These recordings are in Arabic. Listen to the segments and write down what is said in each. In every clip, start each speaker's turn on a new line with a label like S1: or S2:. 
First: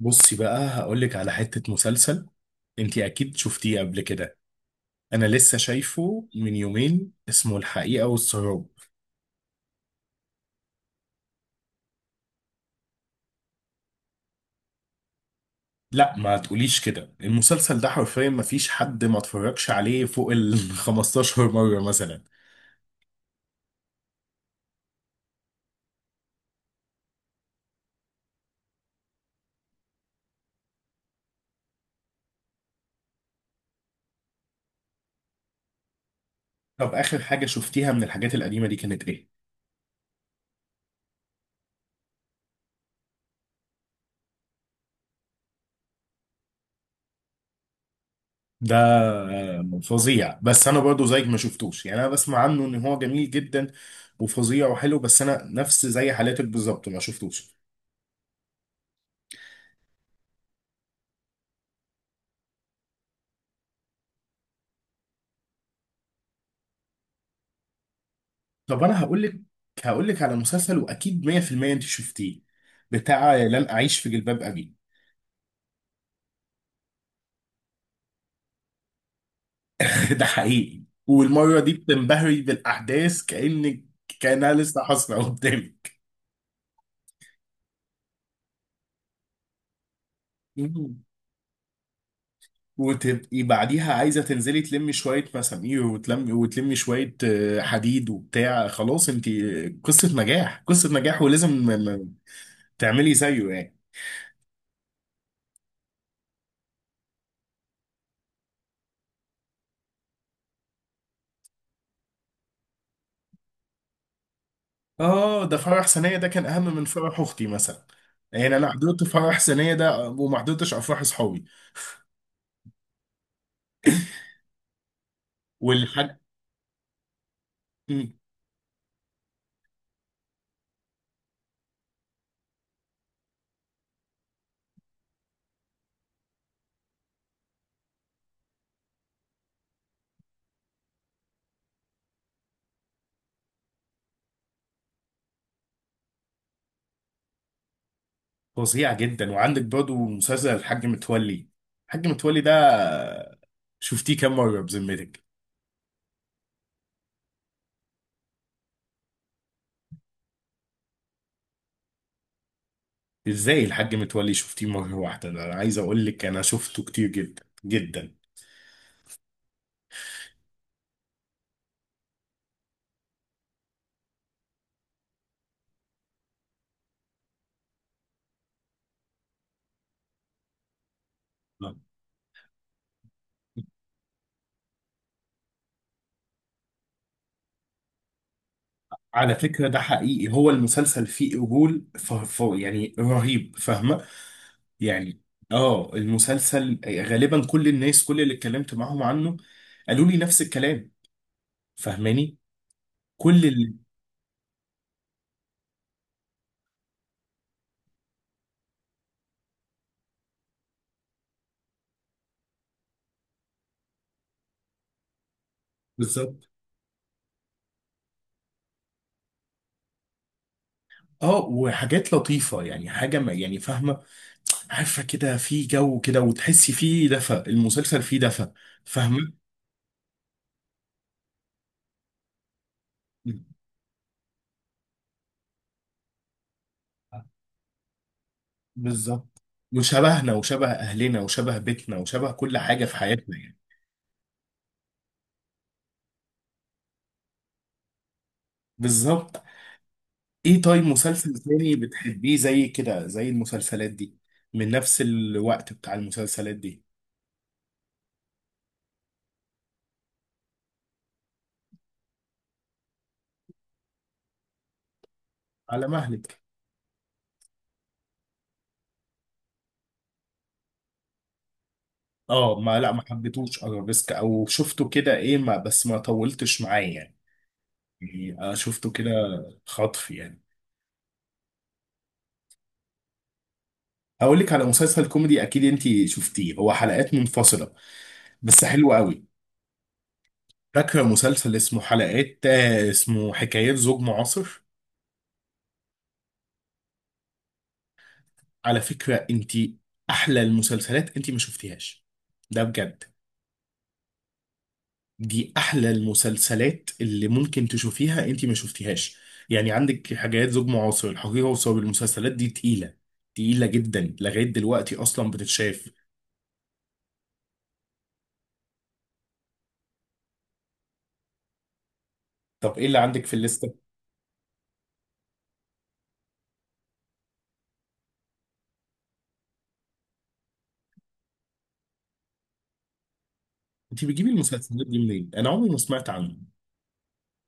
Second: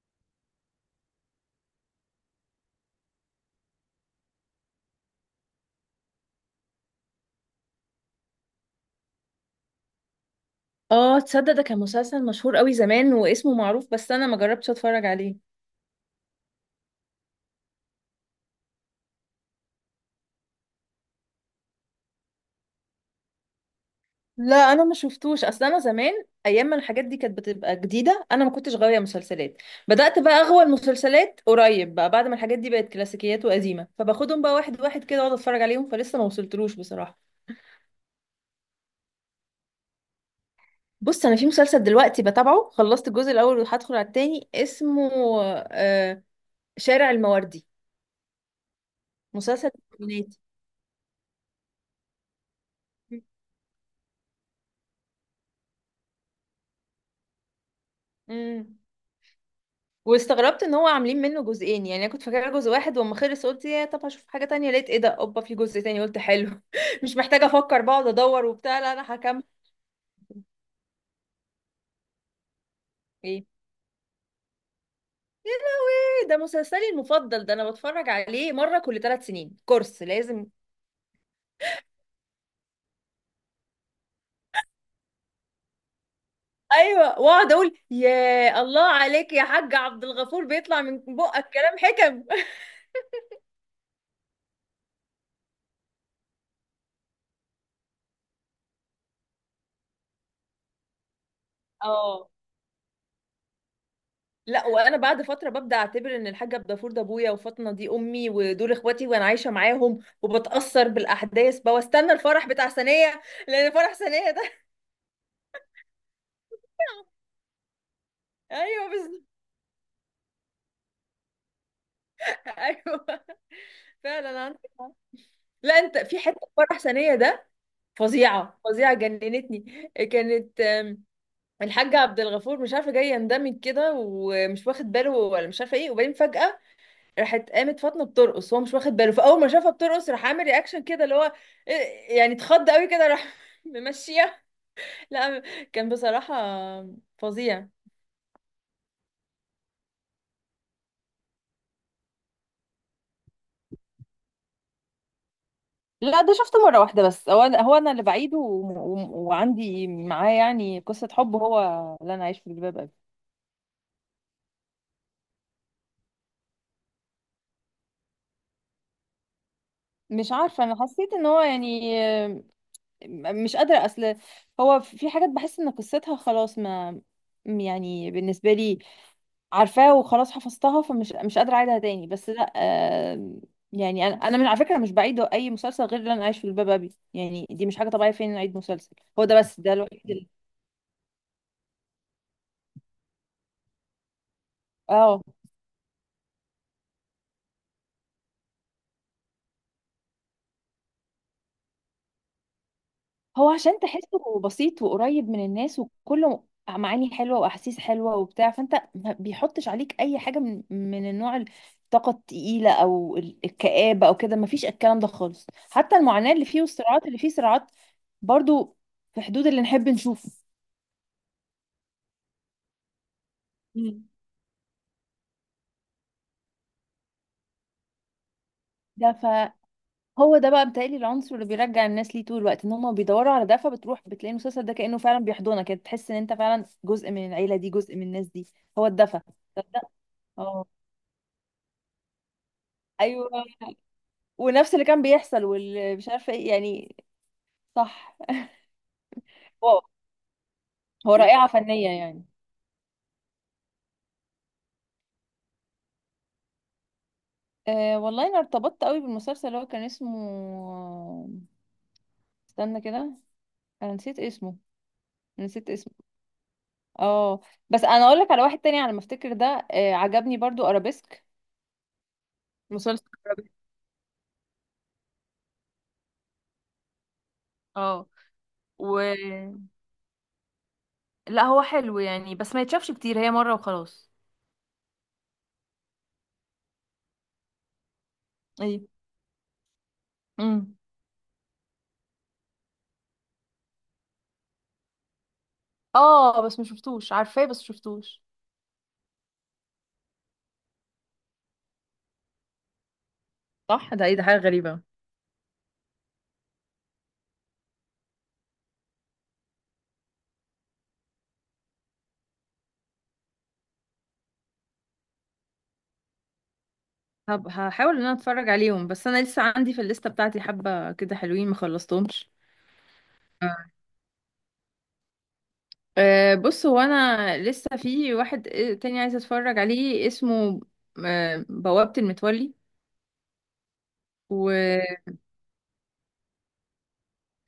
S1: بصي بقى هقولك على حتة مسلسل، انتي اكيد شفتيه قبل كده. انا لسه شايفه من يومين اسمه الحقيقة والسراب.
S2: اه، تصدق؟ ده كان مسلسل مشهور قوي زمان واسمه معروف، بس انا ما جربتش اتفرج عليه.
S1: لا ما تقوليش كده، المسلسل ده حرفيا ما فيش حد ما اتفرجش عليه فوق ال 15 مرة مثلا.
S2: لا، انا ما شفتوش، اصل انا زمان، ايام ما الحاجات دي كانت بتبقى جديده، انا ما كنتش غاويه مسلسلات. بدات بقى اغوى المسلسلات قريب، بقى بعد ما الحاجات دي بقت كلاسيكيات وقديمه، فباخدهم بقى واحد واحد كده واقعد اتفرج عليهم، فلسه ما وصلتلوش
S1: طب
S2: بصراحه.
S1: اخر حاجة شفتيها من الحاجات القديمة دي كانت ايه؟
S2: بص، انا في مسلسل دلوقتي بتابعه، خلصت الجزء الاول وهدخل على التاني، اسمه آه شارع المواردي،
S1: ده
S2: مسلسل تلفزيوني.
S1: فظيع، بس انا برضو زيك ما شفتوش، يعني انا بسمع عنه ان هو جميل جدا وفظيع وحلو، بس انا نفس زي حالاتك بالظبط ما شفتوش.
S2: مم. واستغربت ان هو عاملين منه جزئين، يعني انا كنت فاكره جزء واحد، واما خلص قلت يا طب هشوف حاجه تانية، لقيت ايه ده، اوبا في جزء تاني، قلت حلو مش محتاجه افكر بقعد ادور وبتاع،
S1: طب
S2: لا
S1: انا
S2: انا
S1: هقول لك،
S2: هكمل.
S1: على مسلسل واكيد 100% انت شفتيه، بتاع
S2: ايه،
S1: لن اعيش في جلباب ابي.
S2: ده مسلسلي المفضل ده، انا بتفرج عليه مره كل 3 سنين، كورس
S1: ده
S2: لازم.
S1: حقيقي، والمره دي بتنبهري بالاحداث كانك، كانها لسه حاصله قدامك.
S2: ايوه، واقعد اقول يا الله عليك يا حاج عبد الغفور، بيطلع من
S1: مم.
S2: بقك كلام حكم.
S1: وتبقي بعديها عايزه تنزلي تلمي شويه مسامير، وتلمي وتلمي شويه حديد وبتاع، خلاص انت قصه نجاح، قصه نجاح، ولازم
S2: اه.
S1: تعملي زيه يعني.
S2: لا، وانا بعد فتره ببدا اعتبر ان الحاج عبد الغفور ده ابويا، وفاطمه دي امي، ودول اخواتي، وانا عايشه معاهم، وبتاثر بالاحداث بقى واستنى الفرح بتاع سنيه، لان فرح سنيه ده...
S1: اه ده فرح سنية ده كان اهم من فرح اختي مثلا، يعني انا
S2: ايوه
S1: حضرت
S2: بالظبط،
S1: فرح سنية ده وما حضرتش افراح اصحابي.
S2: ايوه. فعلا عندك حق. لا، انت
S1: والحاج
S2: في حته في فرح سنيه ده، فظيعه فظيعه جننتني، كانت آم، الحاج عبد الغفور مش عارفه جاي يندمج كده ومش واخد باله، ولا مش عارفه ايه، وبعدين فجاه راحت قامت فاطمه بترقص، هو مش واخد باله، فاول ما شافها بترقص راح عامل رياكشن كده اللي هو يعني اتخض قوي كده، راح ممشيها. لا، كان بصراحه فظيع.
S1: فظيع جدا. وعندك برضه مسلسل الحاج متولي، الحاج متولي ده شفتيه كام مرة بذمتك؟
S2: لا، ده شفته مرة واحدة بس، هو أنا اللي بعيده وعندي معاه يعني قصة حب، هو اللي أنا عايش في جلباب أبي.
S1: ازاي الحاج متولي شفتيه مرة واحدة؟ ده انا عايز اقول لك انا شفته كتير جدا جدا.
S2: مش عارفة، أنا حسيت إن هو يعني مش قادرة، أصل هو في حاجات بحس إن قصتها خلاص ما... يعني بالنسبة لي عارفاه وخلاص حفظتها، فمش مش قادرة أعيدها تاني بس، لا آه. يعني أنا من على فكرة مش بعيد أي مسلسل غير اللي أنا عايش في الباب أبي، يعني دي مش حاجة طبيعية فين أعيد مسلسل، هو
S1: على
S2: ده بس
S1: فكرة
S2: ده
S1: ده
S2: الوحيد
S1: حقيقي، هو المسلسل فيه قبول يعني رهيب، فاهمة يعني؟
S2: اه.
S1: اه المسلسل غالبا كل الناس، كل اللي اتكلمت معاهم عنه قالوا لي نفس الكلام، فاهماني؟ كل
S2: هو
S1: اللي
S2: عشان تحسه بسيط وقريب من الناس، وكله معاني حلوة وأحاسيس حلوة وبتاع، فأنت ما بيحطش عليك أي حاجة من النوع الطاقة التقيلة أو الكآبة أو كده، مفيش الكلام ده خالص، حتى المعاناة اللي
S1: بالظبط.
S2: فيه والصراعات اللي فيه صراعات برضو في حدود اللي نحب نشوفه.
S1: اه وحاجات لطيفة، يعني حاجة ما، يعني فاهمة، عارفة كده، في جو كده وتحسي فيه دفى، المسلسل فيه دفى،
S2: ده
S1: فاهمة؟
S2: فهو ده بقى بيتهيألي العنصر اللي بيرجع الناس ليه طول الوقت، ان هم بيدوروا على ده، فبتروح بتلاقي المسلسل ده كأنه فعلا بيحضنك كده، تحس ان انت فعلا جزء من العيلة دي، جزء من الناس دي، هو الدفى،
S1: بالظبط،
S2: تصدق؟
S1: وشبهنا
S2: اه،
S1: وشبه اهلنا وشبه بيتنا وشبه كل حاجة في
S2: ايوه،
S1: حياتنا يعني.
S2: ونفس اللي كان بيحصل واللي مش عارفة ايه يعني، صح،
S1: بالظبط.
S2: واو.
S1: ايه طيب
S2: هو
S1: مسلسل
S2: رائعة
S1: تاني
S2: فنية يعني.
S1: بتحبيه زي كده، زي المسلسلات دي، من نفس الوقت بتاع المسلسلات دي؟
S2: أه والله، انا ارتبطت قوي بالمسلسل اللي هو كان اسمه، استنى كده، انا نسيت اسمه، نسيت
S1: على
S2: اسمه.
S1: مهلك.
S2: اه، بس انا اقول لك على واحد تاني على ما افتكر ده، عجبني برضو ارابيسك.
S1: اه، ما لا
S2: مسلسل،
S1: ما حبيتهوش ارابيسك، او شفته كده ايه، ما بس ما طولتش معاه يعني،
S2: اه
S1: يعني أنا
S2: و
S1: شفته كده خطف يعني.
S2: لا هو حلو يعني بس ما يتشافش كتير، هي مرة وخلاص.
S1: هقول لك على مسلسل كوميدي اكيد انت شفتيه، هو حلقات منفصله بس
S2: ايه،
S1: حلو قوي.
S2: امم
S1: فاكره مسلسل اسمه حلقات اسمه حكايات زوج معاصر؟
S2: اه بس ما شفتوش، عارفاه بس شفتوش.
S1: على فكره انت احلى المسلسلات انت ما شفتيهاش، ده بجد.
S2: صح، ده ايه ده، حاجة غريبة.
S1: دي احلى المسلسلات اللي ممكن تشوفيها انت ما شفتيهاش. يعني عندك حاجات زوج معاصر، الحقيقة وصواب، المسلسلات دي تقيلة، تقيلة جدا لغاية دلوقتي اصلا بتتشاف.
S2: هحاول ان انا اتفرج عليهم، بس انا لسه عندي في الليستة بتاعتي حبة كده حلوين ما خلصتهمش.
S1: طب ايه اللي عندك في الليستة؟
S2: بص، هو انا لسه في واحد تاني عايزة اتفرج عليه، اسمه بوابة المتولي.
S1: انت بتجيبي المسلسلات دي منين؟ انا عمري ما سمعت عنه.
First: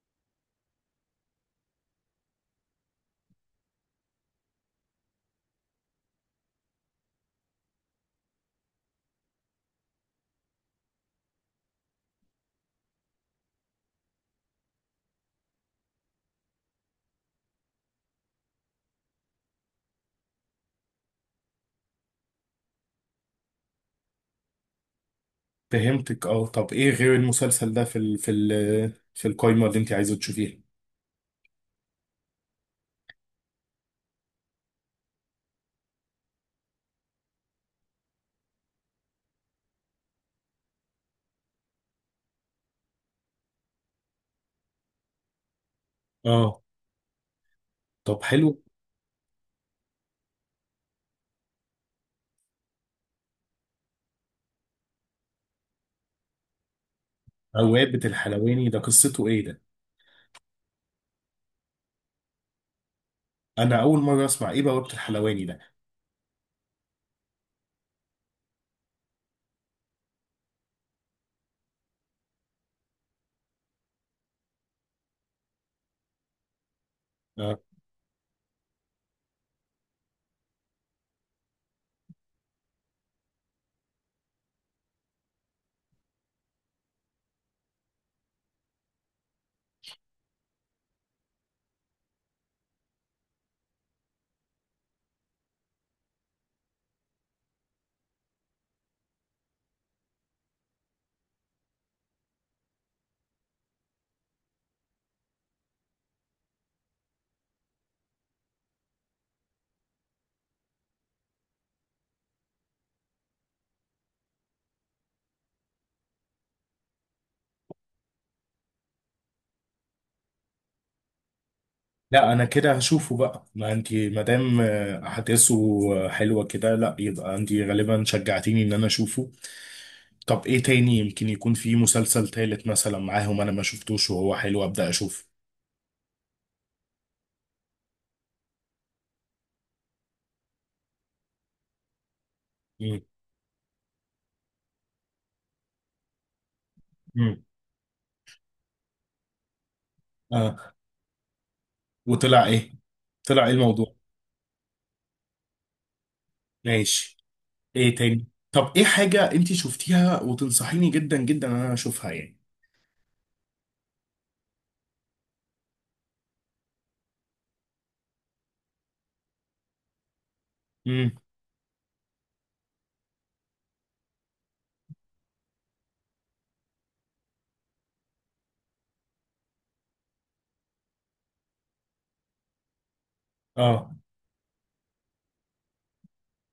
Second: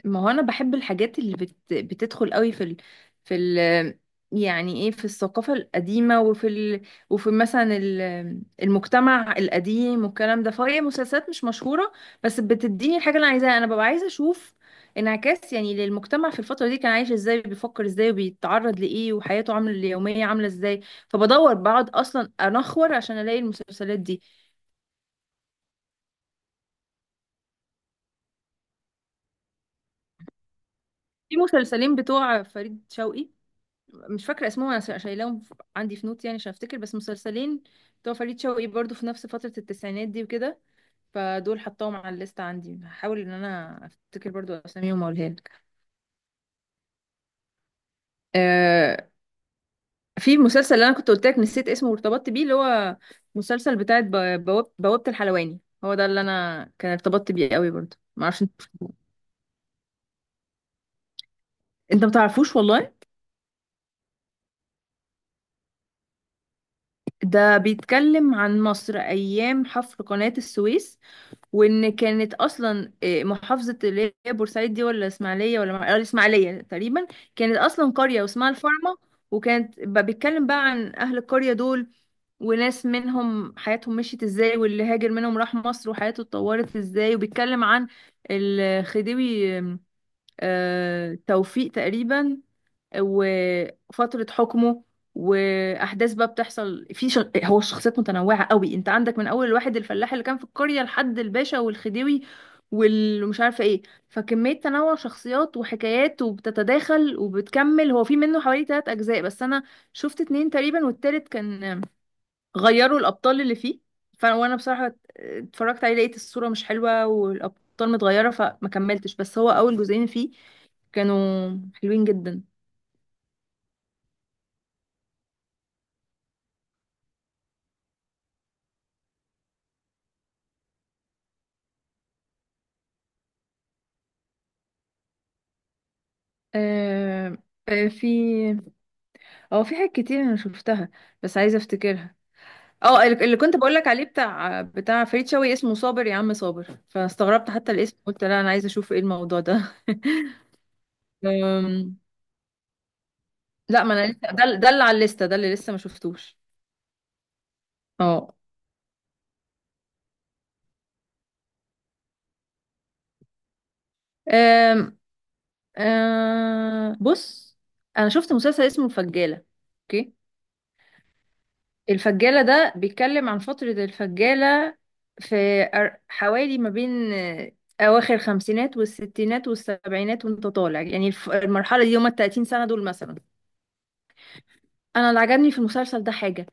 S2: ما هو انا بحب الحاجات اللي بتدخل قوي في ال... يعني ايه في الثقافة القديمة، وفي مثلا المجتمع القديم والكلام ده، فهي مسلسلات مش مشهورة، بس بتديني الحاجة اللي انا عايزاها، انا ببقى عايزة اشوف انعكاس يعني للمجتمع في الفترة دي كان عايش ازاي، بيفكر ازاي، وبيتعرض لايه، وحياته عاملة اليومية عاملة ازاي، فبدور بقعد اصلا انخور عشان الاقي المسلسلات دي.
S1: فهمتك، اه. طب ايه غير المسلسل ده في ال في ال في القايمة اللي انت عايزة تشوفيها؟
S2: في مسلسلين بتوع فريد شوقي، مش فاكرة اسمهم، أنا شايلاهم عندي في نوت يعني عشان أفتكر، بس مسلسلين بتوع فريد شوقي برضو في نفس فترة التسعينات دي وكده، فدول حطاهم على الليست عندي، هحاول إن أنا أفتكر برضو أساميهم وأقولها لك.
S1: اه. طب حلو.
S2: آه في مسلسل اللي أنا كنت قلت لك نسيت اسمه وارتبطت بيه، اللي هو مسلسل بتاع بوابة الحلواني، هو ده اللي أنا كان ارتبطت بيه قوي برضو،
S1: بوابة
S2: معرفش انت.
S1: الحلواني ده قصته ايه ده؟
S2: انت متعرفوش والله.
S1: انا اول مرة اسمع، ايه بوابة الحلواني ده؟
S2: ده بيتكلم عن مصر أيام حفر قناة السويس، وان كانت اصلا محافظه اللي هي بورسعيد دي ولا اسماعيليه، ولا الاسماعيليه تقريبا، كانت
S1: آه.
S2: اصلا قريه واسمها الفارمه. وكانت بيتكلم بقى عن اهل القريه دول، وناس منهم حياتهم مشيت ازاي، واللي هاجر منهم راح مصر وحياته اتطورت ازاي، وبيتكلم عن الخديوي توفيق تقريبا، وفترة حكمه، وأحداث بقى بتحصل هو الشخصيات متنوعة قوي، انت عندك من أول الواحد الفلاح اللي كان في القرية لحد الباشا والخديوي والمش عارفة ايه، فكمية تنوع شخصيات وحكايات وبتتداخل وبتكمل، هو في منه حوالي تلات أجزاء، بس أنا شفت اتنين تقريبا، والتالت كان غيروا الأبطال اللي فيه، وانا بصراحة اتفرجت عليه لقيت الصورة مش حلوة والأبطال متغيرة فما كملتش، بس هو أول جزئين فيه كانوا حلوين
S1: لا
S2: جدا.
S1: انا كده هشوفه بقى، ما انت ما دام احداثه حلوه كده، لا يبقى انت غالبا شجعتيني ان انا اشوفه. طب ايه تاني، يمكن يكون في مسلسل تالت مثلا معاهم انا ما شفتوش وهو حلو، ابدا اشوفه.
S2: آه، آه، في حاجات كتير انا شفتها، بس عايزه افتكرها.
S1: مم.
S2: اه، اللي كنت بقولك عليه بتاع فريد شوقي اسمه صابر يا عم صابر،
S1: مم.
S2: فاستغربت حتى الاسم، قلت لا انا عايزه اشوف ايه الموضوع ده.
S1: اه،
S2: أم،
S1: وطلع ايه، طلع ايه
S2: لا،
S1: الموضوع؟
S2: ما انا لسه، ده اللي على الليسته، ده اللي لسه ما شفتوش.
S1: ماشي. ايه تاني،
S2: اه،
S1: طب ايه حاجه انت شفتيها وتنصحيني جدا جدا ان انا اشوفها يعني؟
S2: أم، آه، بص، انا شفت مسلسل اسمه الفجاله، اوكي.
S1: مم.
S2: الفجالة ده بيتكلم عن فترة الفجالة، حوالي ما بين أواخر الخمسينات والستينات والسبعينات وانت طالع، يعني المرحلة دي هما التلاتين سنة دول مثلا.
S1: اه
S2: أنا اللي عجبني في المسلسل ده حاجة،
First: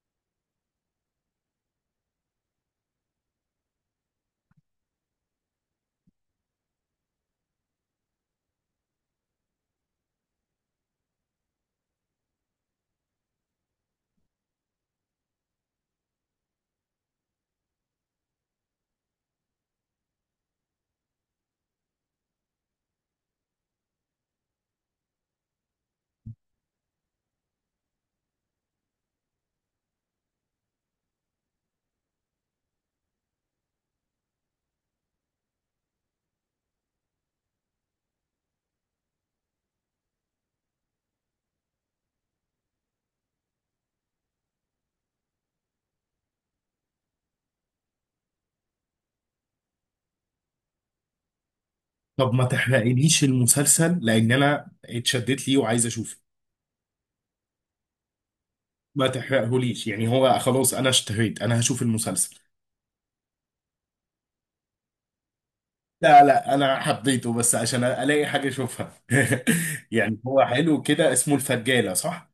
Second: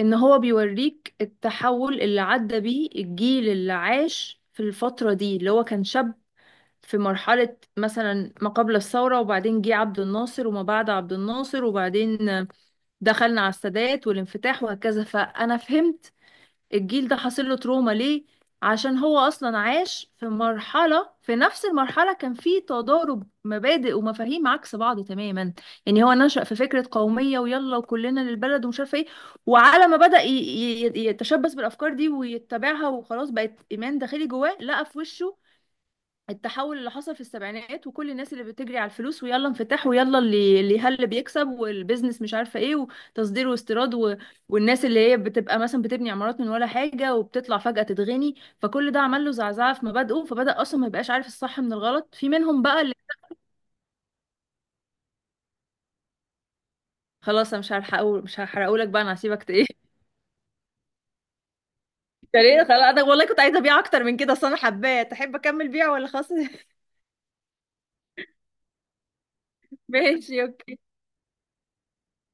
S2: إن هو بيوريك التحول اللي عدى بيه الجيل اللي عاش في الفترة دي، اللي هو كان شاب في مرحلة مثلا ما قبل الثورة، وبعدين جه عبد الناصر وما بعد عبد الناصر، وبعدين دخلنا على السادات والانفتاح وهكذا، فأنا فهمت الجيل ده حاصل له تروما ليه، عشان هو اصلا عاش في مرحله، في نفس المرحله كان في تضارب مبادئ ومفاهيم عكس بعض تماما. يعني هو نشأ في فكره قوميه، ويلا وكلنا للبلد ومش عارفه ايه، وعلى ما بدأ يتشبث بالافكار دي ويتبعها وخلاص بقت ايمان داخلي جواه، لقى في وشه التحول اللي حصل في السبعينات، وكل الناس اللي بتجري على الفلوس، ويلا انفتاح، ويلا اللي هل بيكسب والبيزنس مش عارفه ايه، وتصدير واستيراد والناس اللي هي بتبقى مثلا بتبني عمارات من ولا حاجه وبتطلع فجأة تتغني، فكل ده عمل له زعزعه في مبادئه، فبدأ اصلا ما يبقاش عارف الصح من الغلط في
S1: طب ما
S2: منهم بقى اللي...
S1: تحرقليش المسلسل، لان انا اتشدت ليه وعايز اشوفه.
S2: خلاص، انا مش هحرقه، مش هحرقهولك بقى،
S1: ما
S2: انا هسيبك ايه.
S1: تحرقهوليش يعني، هو خلاص انا اشتهيت، انا هشوف المسلسل.
S2: ليه؟ خلاص، انا والله كنت عايزه ابيع اكتر من كده، اصل انا حباه، تحب اكمل بيع ولا
S1: لا
S2: خلاص؟
S1: لا انا حبيته بس عشان الاقي حاجه اشوفها. يعني
S2: ماشي،
S1: هو
S2: اوكي.
S1: حلو كده، اسمه الفجاله صح؟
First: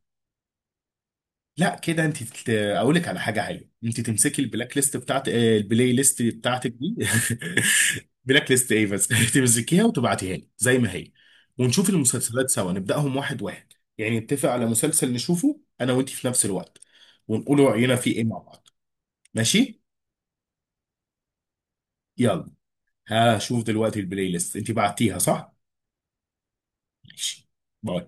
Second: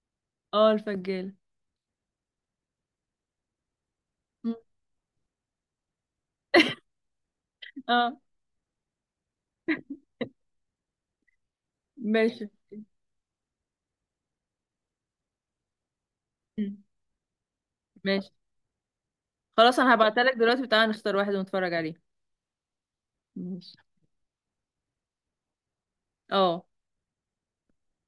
S2: اه، الفجاله.
S1: لا كده انت اقول لك على حاجه حلوه، انت تمسكي
S2: م.
S1: البلاك ليست بتاعت البلاي ليست بتاعتك دي.
S2: اه،
S1: بلاك ليست ايه بس؟ تمسكيها وتبعتيها لي زي ما هي، ونشوف المسلسلات
S2: ماشي.
S1: سوا، نبداهم واحد واحد. يعني نتفق على مسلسل نشوفه انا وانت في نفس الوقت،
S2: م.
S1: ونقول راينا فيه ايه
S2: ماشي،
S1: مع بعض.
S2: خلاص
S1: ماشي.
S2: انا هبعتلك دلوقتي، وتعالى نختار واحد ونتفرج عليه.
S1: يلا، هشوف
S2: ماشي،
S1: دلوقتي البلاي ليست انت بعتيها صح؟
S2: اه.
S1: ماشي. باي.